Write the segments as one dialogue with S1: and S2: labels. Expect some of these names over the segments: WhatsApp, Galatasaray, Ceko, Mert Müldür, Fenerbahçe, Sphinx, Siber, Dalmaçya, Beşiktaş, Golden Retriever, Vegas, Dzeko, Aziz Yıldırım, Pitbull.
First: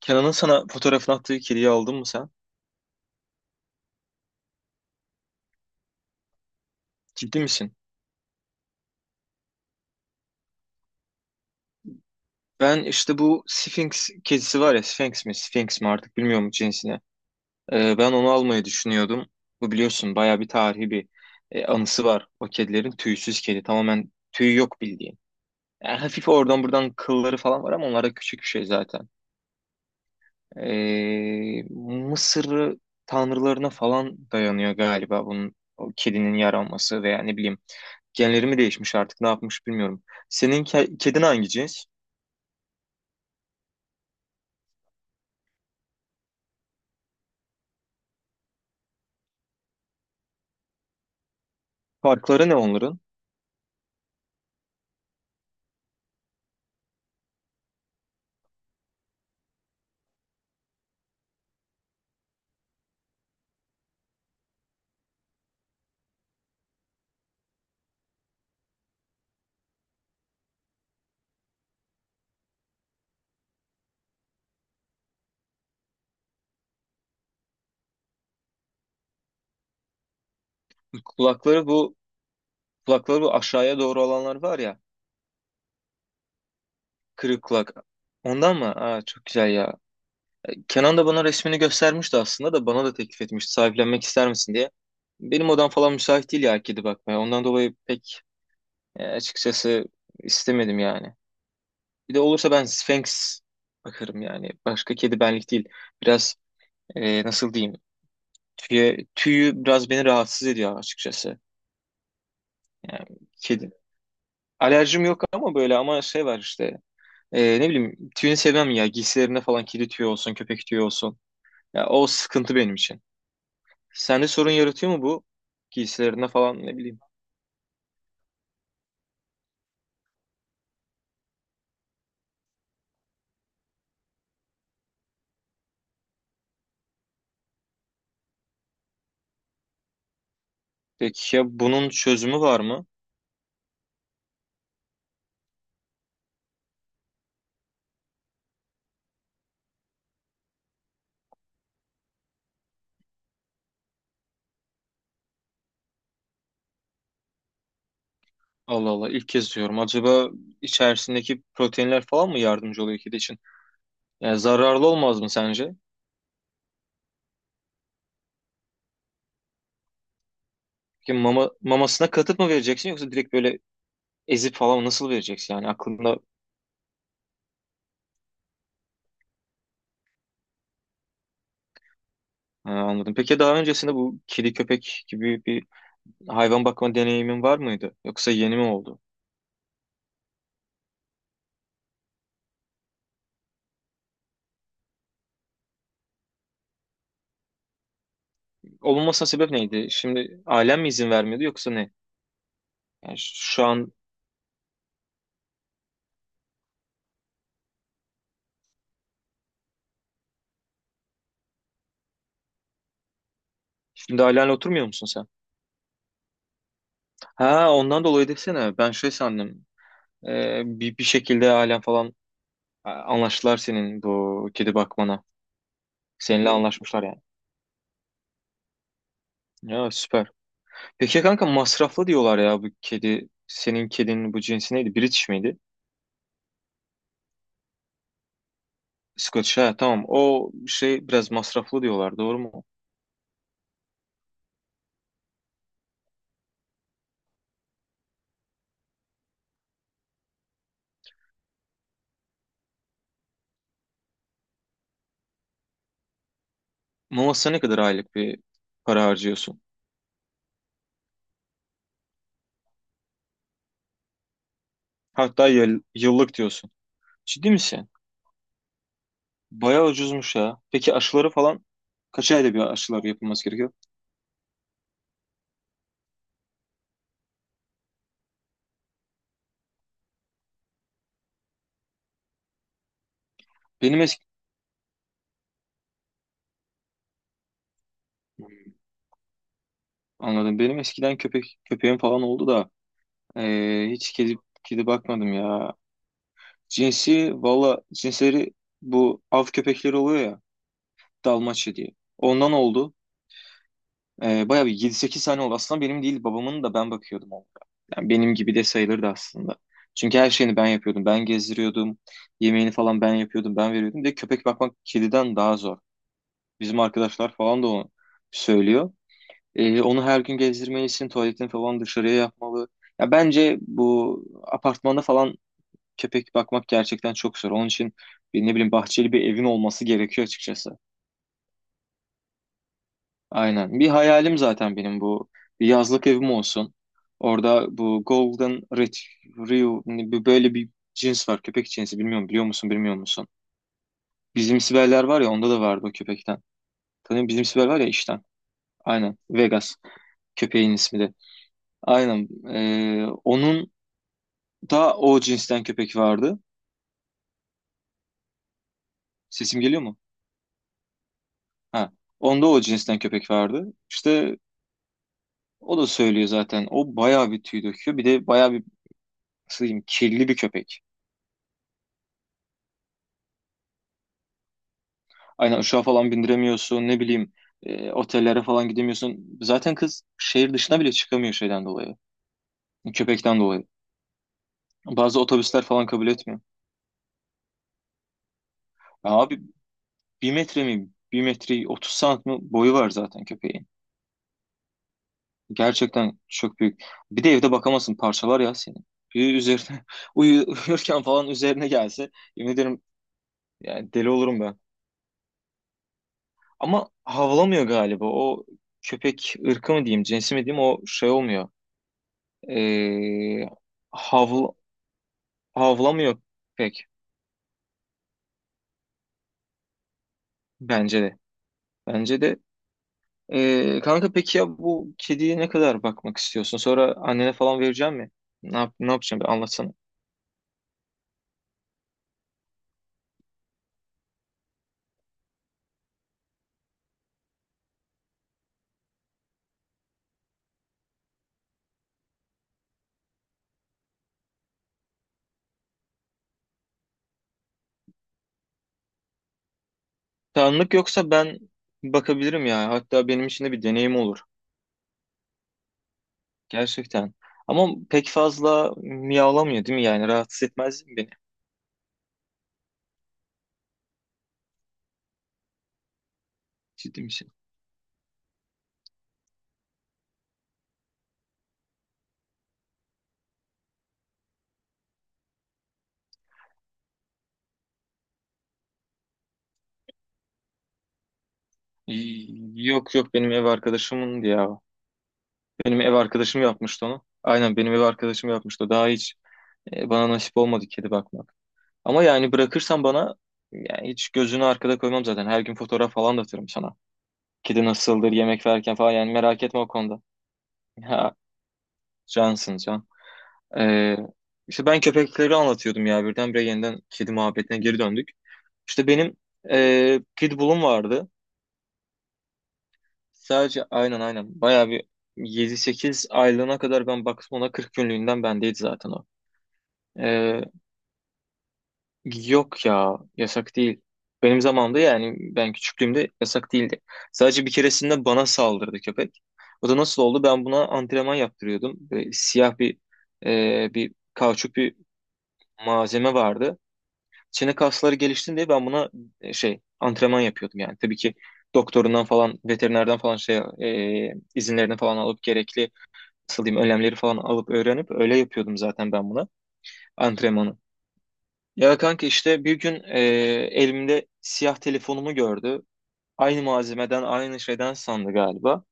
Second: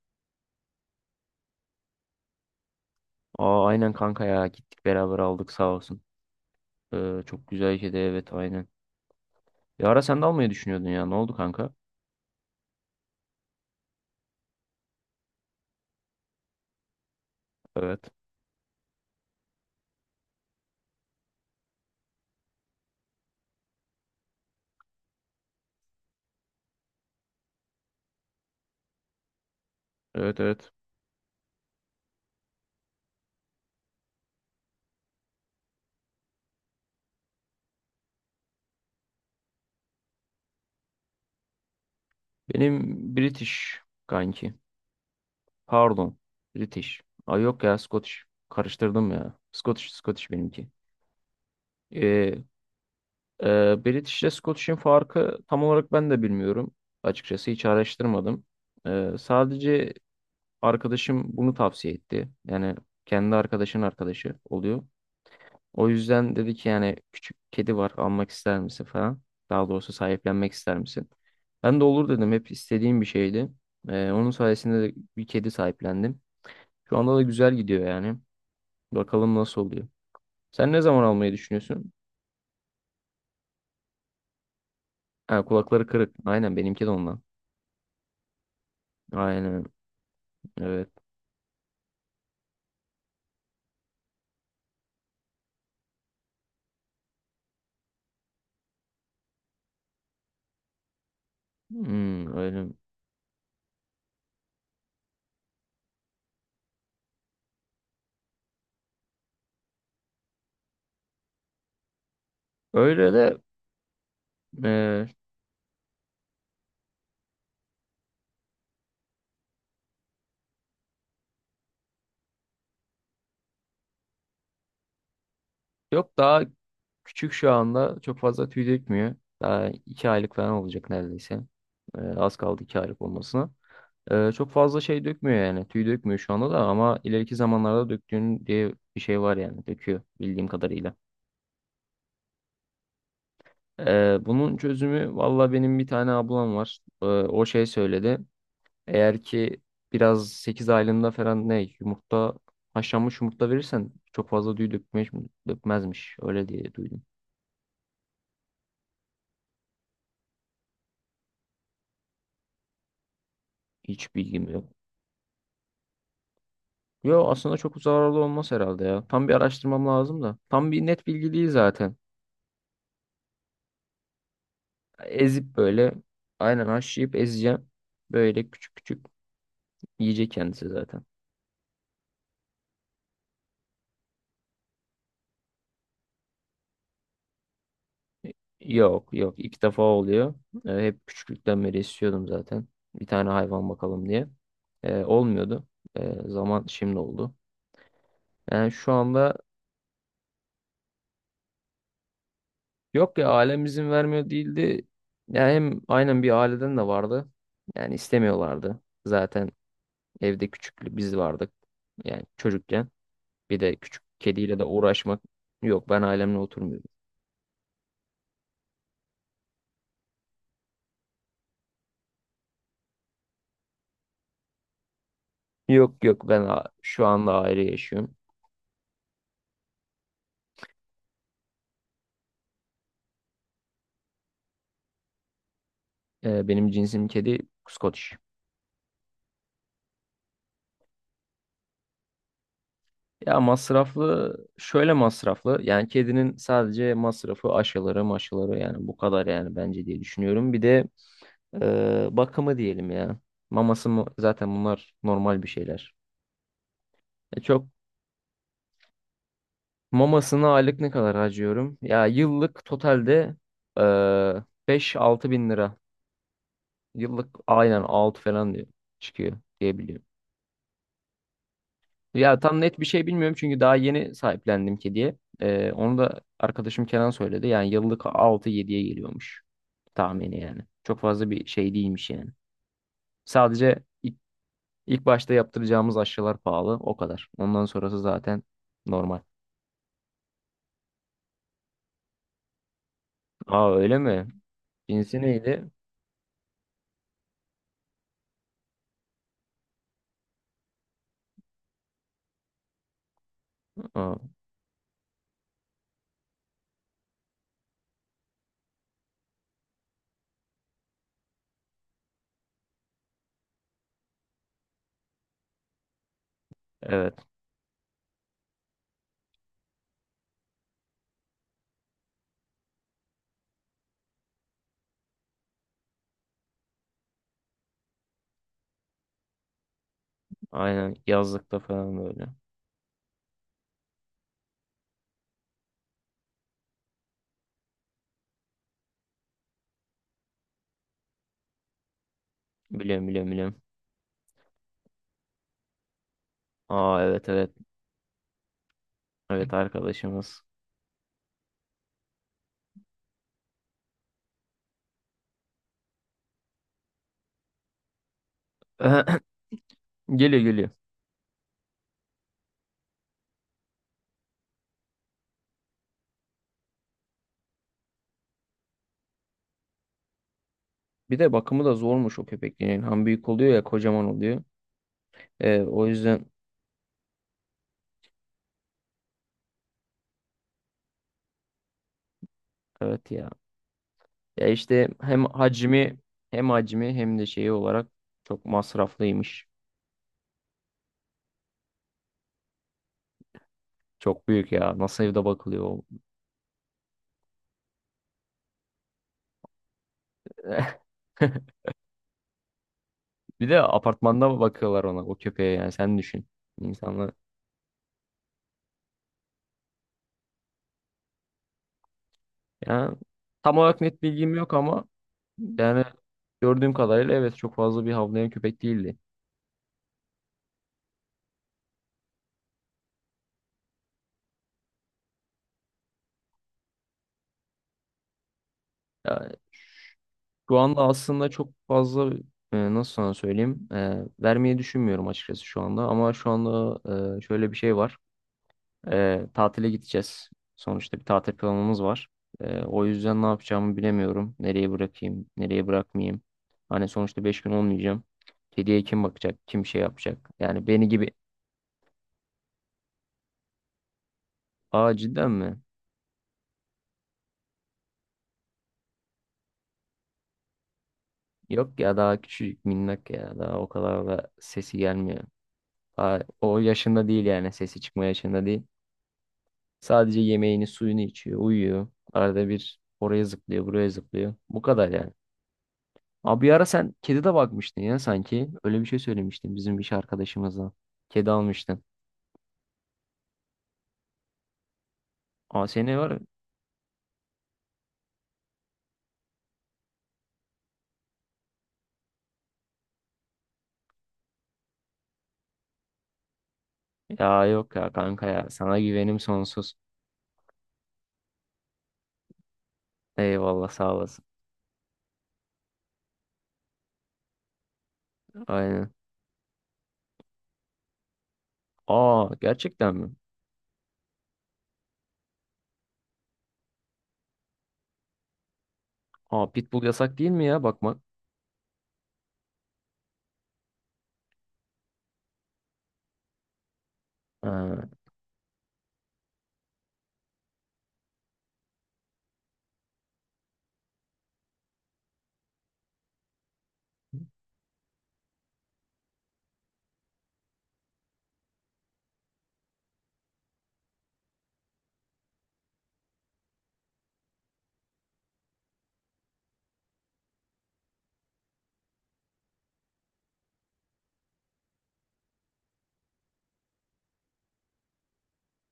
S1: Kenan'ın sana fotoğrafını attığı kediyi aldın mı sen?
S2: Aa, aynen kanka ya gittik beraber aldık sağ olsun. Ee,
S1: Ciddi
S2: çok güzel
S1: misin?
S2: işedi, evet, aynen. Bir ara sen de almayı düşünüyordun ya ne oldu kanka?
S1: Ben işte bu Sphinx kedisi var ya, Sphinx mi Sphinx mi artık bilmiyorum cinsine.
S2: Evet.
S1: Ben onu almayı düşünüyordum. Bu biliyorsun bayağı bir tarihi bir anısı var. O kedilerin tüysüz kedi, tamamen tüy yok bildiğin. Yani hafif oradan buradan kılları falan var ama onlar da küçük bir şey zaten.
S2: Evet evet.
S1: Ee, Mısır tanrılarına falan dayanıyor galiba bunun, o kedinin yaranması veya ne bileyim. Genleri mi değişmiş artık, ne yapmış bilmiyorum. Senin kedin hangi cins?
S2: Benim British kanki. Pardon. British. Ay yok ya Scottish. Karıştırdım ya. Scottish Scottish benimki. Ee,
S1: Farkları ne onların?
S2: British ile Scottish'in farkı tam olarak ben de bilmiyorum. Açıkçası hiç araştırmadım. Sadece arkadaşım bunu tavsiye etti. Yani kendi arkadaşın arkadaşı oluyor. O yüzden dedi ki yani küçük kedi var almak ister misin falan. Daha doğrusu sahiplenmek ister misin? Ben de olur dedim. Hep istediğim bir şeydi. Onun sayesinde de bir kedi sahiplendim. Şu anda da güzel gidiyor yani. Bakalım nasıl oluyor. Sen ne zaman almayı
S1: Kulakları
S2: düşünüyorsun?
S1: bu, kulakları bu aşağıya doğru olanlar var ya,
S2: Ha, kulakları kırık. Aynen benimki de ondan.
S1: kırık kulak. Ondan mı? Aa, çok güzel
S2: Aynen.
S1: ya.
S2: Evet.
S1: Kenan da bana resmini göstermişti aslında, da bana da teklif etmişti, sahiplenmek ister misin diye. Benim odam falan müsait değil ya kedi bakmaya. Ondan dolayı pek açıkçası istemedim yani. Bir de
S2: Hmm,
S1: olursa ben
S2: öyle.
S1: Sphinx bakarım yani. Başka kedi benlik değil. Biraz nasıl diyeyim? Tüye, tüyü biraz beni rahatsız ediyor açıkçası. Yani
S2: Öyle de,
S1: kedi. Alerjim
S2: e,
S1: yok ama böyle, ama şey var işte. Ne bileyim tüyünü sevmem ya. Giysilerinde falan kedi tüyü olsun, köpek tüyü olsun. Ya, o sıkıntı benim için. Sende sorun yaratıyor mu bu?
S2: yok
S1: Giysilerinde
S2: daha
S1: falan, ne bileyim.
S2: küçük şu anda çok fazla tüy dökmüyor. Daha 2 aylık falan olacak neredeyse. Az kaldı 2 aylık olmasına. Çok fazla şey dökmüyor yani. Tüy dökmüyor şu anda da ama ileriki zamanlarda döktüğün diye bir şey var yani. Döküyor bildiğim kadarıyla.
S1: Peki ya bunun çözümü var mı?
S2: Bunun çözümü, valla benim bir tane ablam var. O şey söyledi. Eğer ki biraz 8 aylığında falan ne yumurta, haşlanmış yumurta verirsen çok fazla tüy dökmez, dökmezmiş. Öyle diye duydum.
S1: Allah Allah, ilk kez diyorum. Acaba içerisindeki proteinler falan mı yardımcı oluyor kedi için?
S2: Hiç
S1: Yani
S2: bilgim yok.
S1: zararlı olmaz mı sence?
S2: Yo, aslında çok zararlı olmaz herhalde ya. Tam bir araştırmam lazım da. Tam bir net
S1: Peki
S2: bilgi değil
S1: mama,
S2: zaten.
S1: mamasına katıp mı vereceksin, yoksa direkt böyle ezip falan nasıl vereceksin?
S2: Ezip
S1: Yani
S2: böyle
S1: aklında.
S2: aynen haşlayıp ezeceğim. Böyle küçük küçük yiyecek kendisi zaten.
S1: Ha, anladım. Peki daha öncesinde bu kedi köpek gibi bir hayvan bakma deneyimin var mıydı? Yoksa yeni mi oldu?
S2: Yok yok, ilk defa oluyor. Hep küçüklükten beri istiyordum zaten. Bir tane hayvan bakalım diye. Olmuyordu. Zaman şimdi oldu. Yani şu
S1: Olunmasına
S2: anda,
S1: sebep neydi? Şimdi ailen mi izin vermiyordu, yoksa ne? Yani
S2: yok ya,
S1: şu
S2: ailem izin
S1: an,
S2: vermiyor değildi. Yani hem aynen bir aileden de vardı. Yani istemiyorlardı. Zaten evde küçük biz vardık. Yani çocukken. Bir de küçük
S1: şimdi ailenle
S2: kediyle de
S1: oturmuyor musun
S2: uğraşmak.
S1: sen?
S2: Yok, ben ailemle oturmuyorum.
S1: Ha, ondan dolayı desene. Ben şey sandım. Bir şekilde ailen falan anlaştılar senin bu kedi bakmana.
S2: Yok yok, ben
S1: Seninle anlaşmışlar
S2: şu
S1: yani.
S2: anda ayrı yaşıyorum.
S1: Ya, süper. Peki kanka, masraflı diyorlar ya bu kedi. Senin kedinin bu cinsi neydi? British miydi?
S2: Benim cinsim kedi Scottish.
S1: İskoç, ha, tamam. O şey biraz masraflı diyorlar, doğru mu?
S2: Ya masraflı, şöyle masraflı. Yani kedinin sadece masrafı aşıları maşıları yani bu kadar yani, bence diye düşünüyorum. Bir de bakımı diyelim ya. Zaten bunlar normal bir şeyler. E,
S1: Novas'a ne
S2: çok
S1: kadar aylık bir para harcıyorsun?
S2: Mamasına aylık ne kadar harcıyorum? Ya yıllık totalde eee 5-6
S1: Hatta
S2: bin lira.
S1: yıllık diyorsun.
S2: Yıllık
S1: Ciddi
S2: aynen
S1: misin?
S2: 6 falan diyor, çıkıyor
S1: Bayağı
S2: diyebiliyorum.
S1: ucuzmuş ya. Peki aşıları falan kaç
S2: Ya
S1: ayda
S2: tam
S1: bir
S2: net bir
S1: aşılar
S2: şey bilmiyorum
S1: yapılması
S2: çünkü
S1: gerekiyor?
S2: daha yeni sahiplendim kediye. Onu da arkadaşım Kenan söyledi. Yani yıllık 6-7'ye geliyormuş, tahmini yani. Çok fazla bir şey değilmiş yani. Sadece
S1: Benim
S2: ilk,
S1: eski,
S2: ilk başta yaptıracağımız aşılar pahalı o kadar. Ondan sonrası zaten normal.
S1: anladım. Benim eskiden köpek, köpeğim falan oldu da
S2: Aa, öyle
S1: hiç
S2: mi?
S1: kedi, kedi
S2: Cinsi
S1: bakmadım
S2: neydi?
S1: ya. Cinsi valla, cinsleri bu av köpekleri oluyor ya, Dalmaçya diye. Ondan oldu.
S2: Aa,
S1: Bayağı bir yedi sekiz sene oldu. Aslında benim değil, babamın, da ben bakıyordum onlara. Yani benim gibi de sayılırdı aslında. Çünkü her şeyini ben yapıyordum. Ben gezdiriyordum. Yemeğini falan ben yapıyordum. Ben veriyordum. Bir de köpek bakmak kediden daha zor. Bizim
S2: evet.
S1: arkadaşlar falan da onu söylüyor. Onu her gün gezdirmelisin. Tuvaletini falan dışarıya yapmalı. Ya bence bu apartmanda falan köpek bakmak gerçekten çok zor. Onun için bir, ne bileyim, bahçeli bir evin olması gerekiyor açıkçası.
S2: Aynen, yazlıkta falan böyle.
S1: Aynen. Bir hayalim zaten benim bu. Bir yazlık evim olsun. Orada bu Golden Retriever böyle bir cins var. Köpek cinsi. Bilmiyorum, biliyor musun bilmiyor
S2: Biliyorum
S1: musun?
S2: biliyorum biliyorum.
S1: Bizim Siberler var ya, onda da vardı o köpekten.
S2: Aa,
S1: Tanıyor,
S2: evet
S1: bizim
S2: evet.
S1: Siber var ya işten. Aynen.
S2: Evet,
S1: Vegas.
S2: arkadaşımız.
S1: Köpeğin ismi de. Aynen. Onun da o cinsten köpek vardı. Sesim geliyor mu?
S2: Geliyor geliyor.
S1: Ha. Onda o cinsten köpek vardı. İşte o da söylüyor zaten. O bayağı bir tüy döküyor. Bir de bayağı bir, nasıl diyeyim, kirli bir köpek.
S2: Bir de bakımı da zormuş o köpeklerin. Hem büyük oluyor ya, kocaman oluyor.
S1: Aynen,
S2: Ee,
S1: uçağa
S2: o
S1: falan
S2: yüzden,
S1: bindiremiyorsun, ne bileyim, otellere falan gidemiyorsun. Zaten kız şehir dışına bile çıkamıyor şeyden dolayı.
S2: evet ya.
S1: Köpekten dolayı.
S2: Ya işte
S1: Bazı
S2: hem
S1: otobüsler falan
S2: hacmi
S1: kabul etmiyor.
S2: hem hacmi hem de şeyi olarak çok
S1: Ya abi,
S2: masraflıymış.
S1: bir metre mi? Bir metre 30 santim mi boyu var zaten köpeğin.
S2: Çok büyük ya. Nasıl evde bakılıyor o?
S1: Gerçekten çok büyük. Bir de evde bakamazsın, parçalar ya senin. Bir üzerine uyurken falan üzerine gelse, yemin ederim
S2: Bir de
S1: yani, deli olurum
S2: apartmanda
S1: ben.
S2: bakıyorlar ona, o köpeğe, yani sen düşün.
S1: Ama
S2: İnsanlar.
S1: havlamıyor galiba. O köpek ırkı mı diyeyim, cinsi mi diyeyim, o şey olmuyor.
S2: Yani
S1: Ee,
S2: tam olarak net bilgim
S1: havl
S2: yok ama yani
S1: havlamıyor
S2: gördüğüm
S1: pek,
S2: kadarıyla evet, çok fazla bir havlayan köpek değildi.
S1: bence de. Bence de. Kanka, peki ya bu kediye ne kadar bakmak istiyorsun? Sonra annene falan vereceğim mi? Ne yap, ne yapacağım, bir
S2: Yani
S1: anlatsana.
S2: şu anda aslında çok fazla, nasıl sana söyleyeyim, vermeyi düşünmüyorum açıkçası şu anda, ama şu anda şöyle bir şey var. Tatile gideceğiz. Sonuçta bir tatil planımız var. O yüzden ne yapacağımı bilemiyorum. Nereye bırakayım, nereye bırakmayayım. Hani sonuçta 5 gün olmayacağım. Kediye kim bakacak, kim şey yapacak. Yani
S1: Tanrılık
S2: beni gibi.
S1: yoksa ben bakabilirim ya. Hatta benim için de bir deneyim olur.
S2: Aa, cidden mi?
S1: Gerçekten. Ama pek fazla miyavlamıyor değil mi yani? Rahatsız etmez mi beni?
S2: Yok ya, daha küçücük minnak ya. Daha o kadar da sesi gelmiyor. Daha o
S1: Ciddi
S2: yaşında değil,
S1: misin?
S2: yani sesi çıkma yaşında değil. Sadece yemeğini suyunu içiyor, uyuyor. Arada bir oraya zıplıyor, buraya zıplıyor. Bu kadar yani. Abi, bir ara sen kedi de bakmıştın ya sanki. Öyle bir şey söylemiştin bizim iş arkadaşımızla. Kedi almıştın.
S1: Yok yok, benim ev arkadaşımındı ya.
S2: Ama
S1: Benim ev
S2: seni var.
S1: arkadaşım yapmıştı onu. Aynen, benim ev arkadaşım yapmıştı. Daha iyi. E, bana nasip olmadı kedi bakmak. Ama yani bırakırsan bana, yani hiç gözünü arkada koymam zaten. Her gün fotoğraf falan da atarım sana.
S2: Ya
S1: Kedi
S2: yok ya
S1: nasıldır
S2: kanka
S1: yemek
S2: ya.
S1: verirken
S2: Sana
S1: falan, yani
S2: güvenim
S1: merak etme o
S2: sonsuz.
S1: konuda. Ha, cansın can.
S2: Eyvallah, sağ
S1: Ee,
S2: olasın.
S1: işte ben köpekleri anlatıyordum ya, birdenbire yeniden kedi muhabbetine geri döndük. İşte
S2: Aynen.
S1: benim Pitbull'um vardı.
S2: Aa, gerçekten mi?
S1: Sadece aynen, aynen bayağı bir yedi sekiz aylığına kadar ben baktım ona, 40 günlüğünden bendeydi zaten o.
S2: Aa, pitbull yasak değil
S1: E,
S2: mi ya bakmak?
S1: yok ya, yasak değil. Benim zamanımda, yani ben küçüklüğümde yasak değildi. Sadece bir
S2: Ha.
S1: keresinde bana saldırdı köpek. O da nasıl oldu? Ben buna antrenman yaptırıyordum. Böyle siyah bir bir kauçuk bir malzeme vardı. Çene kasları gelişsin diye ben buna şey antrenman yapıyordum yani. Tabii ki doktorundan falan, veterinerden falan, şey izinlerini falan alıp, gerekli, nasıl diyeyim, önlemleri falan alıp öğrenip öyle yapıyordum zaten ben buna antrenmanı. Ya kanka, işte bir gün elimde siyah telefonumu gördü. Aynı malzemeden, aynı şeyden sandı galiba.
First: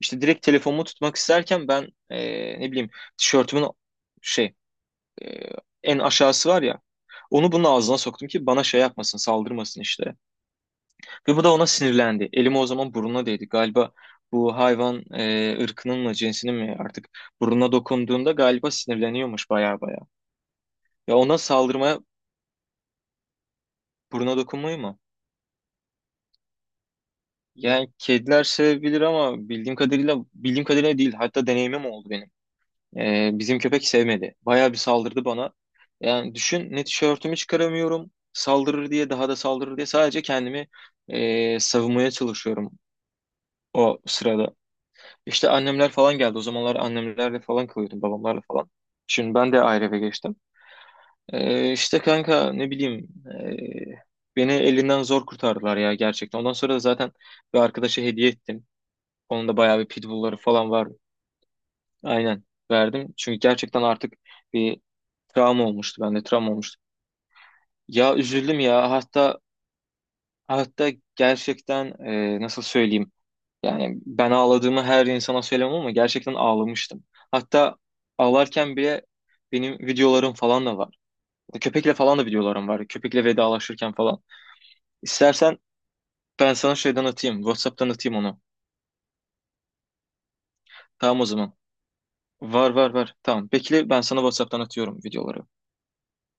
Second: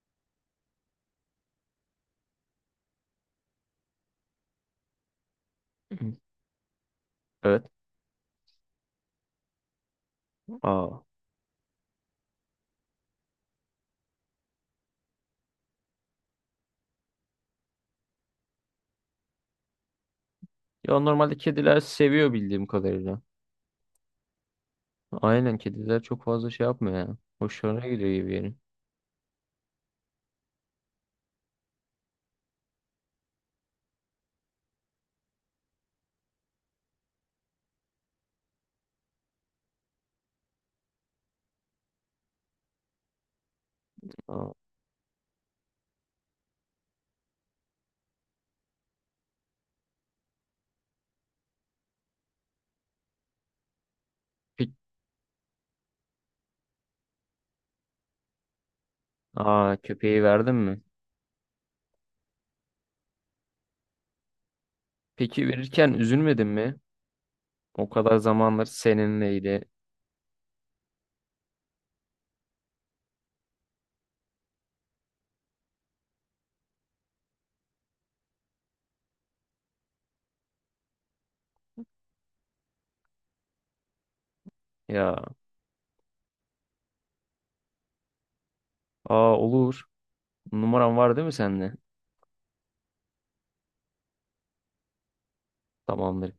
S1: İşte direkt telefonumu tutmak isterken ben, ne bileyim, tişörtümün şey e, en aşağısı var ya. Onu
S2: Evet.
S1: bunun ağzına soktum ki bana şey yapmasın, saldırmasın işte.
S2: Aa.
S1: Ve bu da ona sinirlendi. Elimi, o zaman burnuna değdi. Galiba bu hayvan ırkının mı, cinsinin mi artık, burnuna dokunduğunda galiba sinirleniyormuş, baya baya.
S2: Ya,
S1: Ya
S2: normalde
S1: ona
S2: kediler
S1: saldırmaya,
S2: seviyor bildiğim kadarıyla.
S1: burnuna dokunmayı mı?
S2: Aynen, kediler çok fazla şey yapmıyor ya. Hoşlarına
S1: Yani
S2: gidiyor gibi
S1: kediler
S2: yani.
S1: sevebilir ama bildiğim kadarıyla, bildiğim kadarıyla değil. Hatta deneyimim oldu benim. Bizim köpek sevmedi. Bayağı bir saldırdı bana. Yani düşün, ne tişörtümü çıkaramıyorum. Saldırır diye, daha da saldırır diye sadece kendimi savunmaya çalışıyorum o
S2: Aa.
S1: sırada. İşte annemler falan geldi. O zamanlar annemlerle falan kalıyordum, babamlarla falan. Şimdi ben de ayrı eve geçtim. İşte kanka, ne bileyim, ee, beni
S2: Peki,
S1: elinden zor kurtardılar ya, gerçekten. Ondan sonra da zaten bir arkadaşa hediye ettim. Onun da
S2: aa,
S1: bayağı bir
S2: köpeği
S1: pitbullları
S2: verdin
S1: falan
S2: mi?
S1: var. Aynen, verdim. Çünkü gerçekten artık bir
S2: Peki
S1: travma
S2: verirken
S1: olmuştu bende,
S2: üzülmedin
S1: travma
S2: mi?
S1: olmuştu.
S2: O
S1: Ya
S2: kadar
S1: üzüldüm
S2: zamanlar
S1: ya, hatta
S2: seninleydi.
S1: hatta gerçekten, nasıl söyleyeyim. Yani ben ağladığımı her insana söylemem ama gerçekten ağlamıştım. Hatta ağlarken bile benim videolarım falan da var. Köpekle falan da videolarım var. Köpekle vedalaşırken falan.
S2: Ya.
S1: İstersen ben sana şeyden atayım, WhatsApp'tan atayım onu.
S2: Aa, olur. Numaran var
S1: Tamam
S2: değil
S1: o
S2: mi
S1: zaman.
S2: sende?
S1: Var var var. Tamam. Bekle, ben sana WhatsApp'tan atıyorum videoları.
S2: Tamamdır.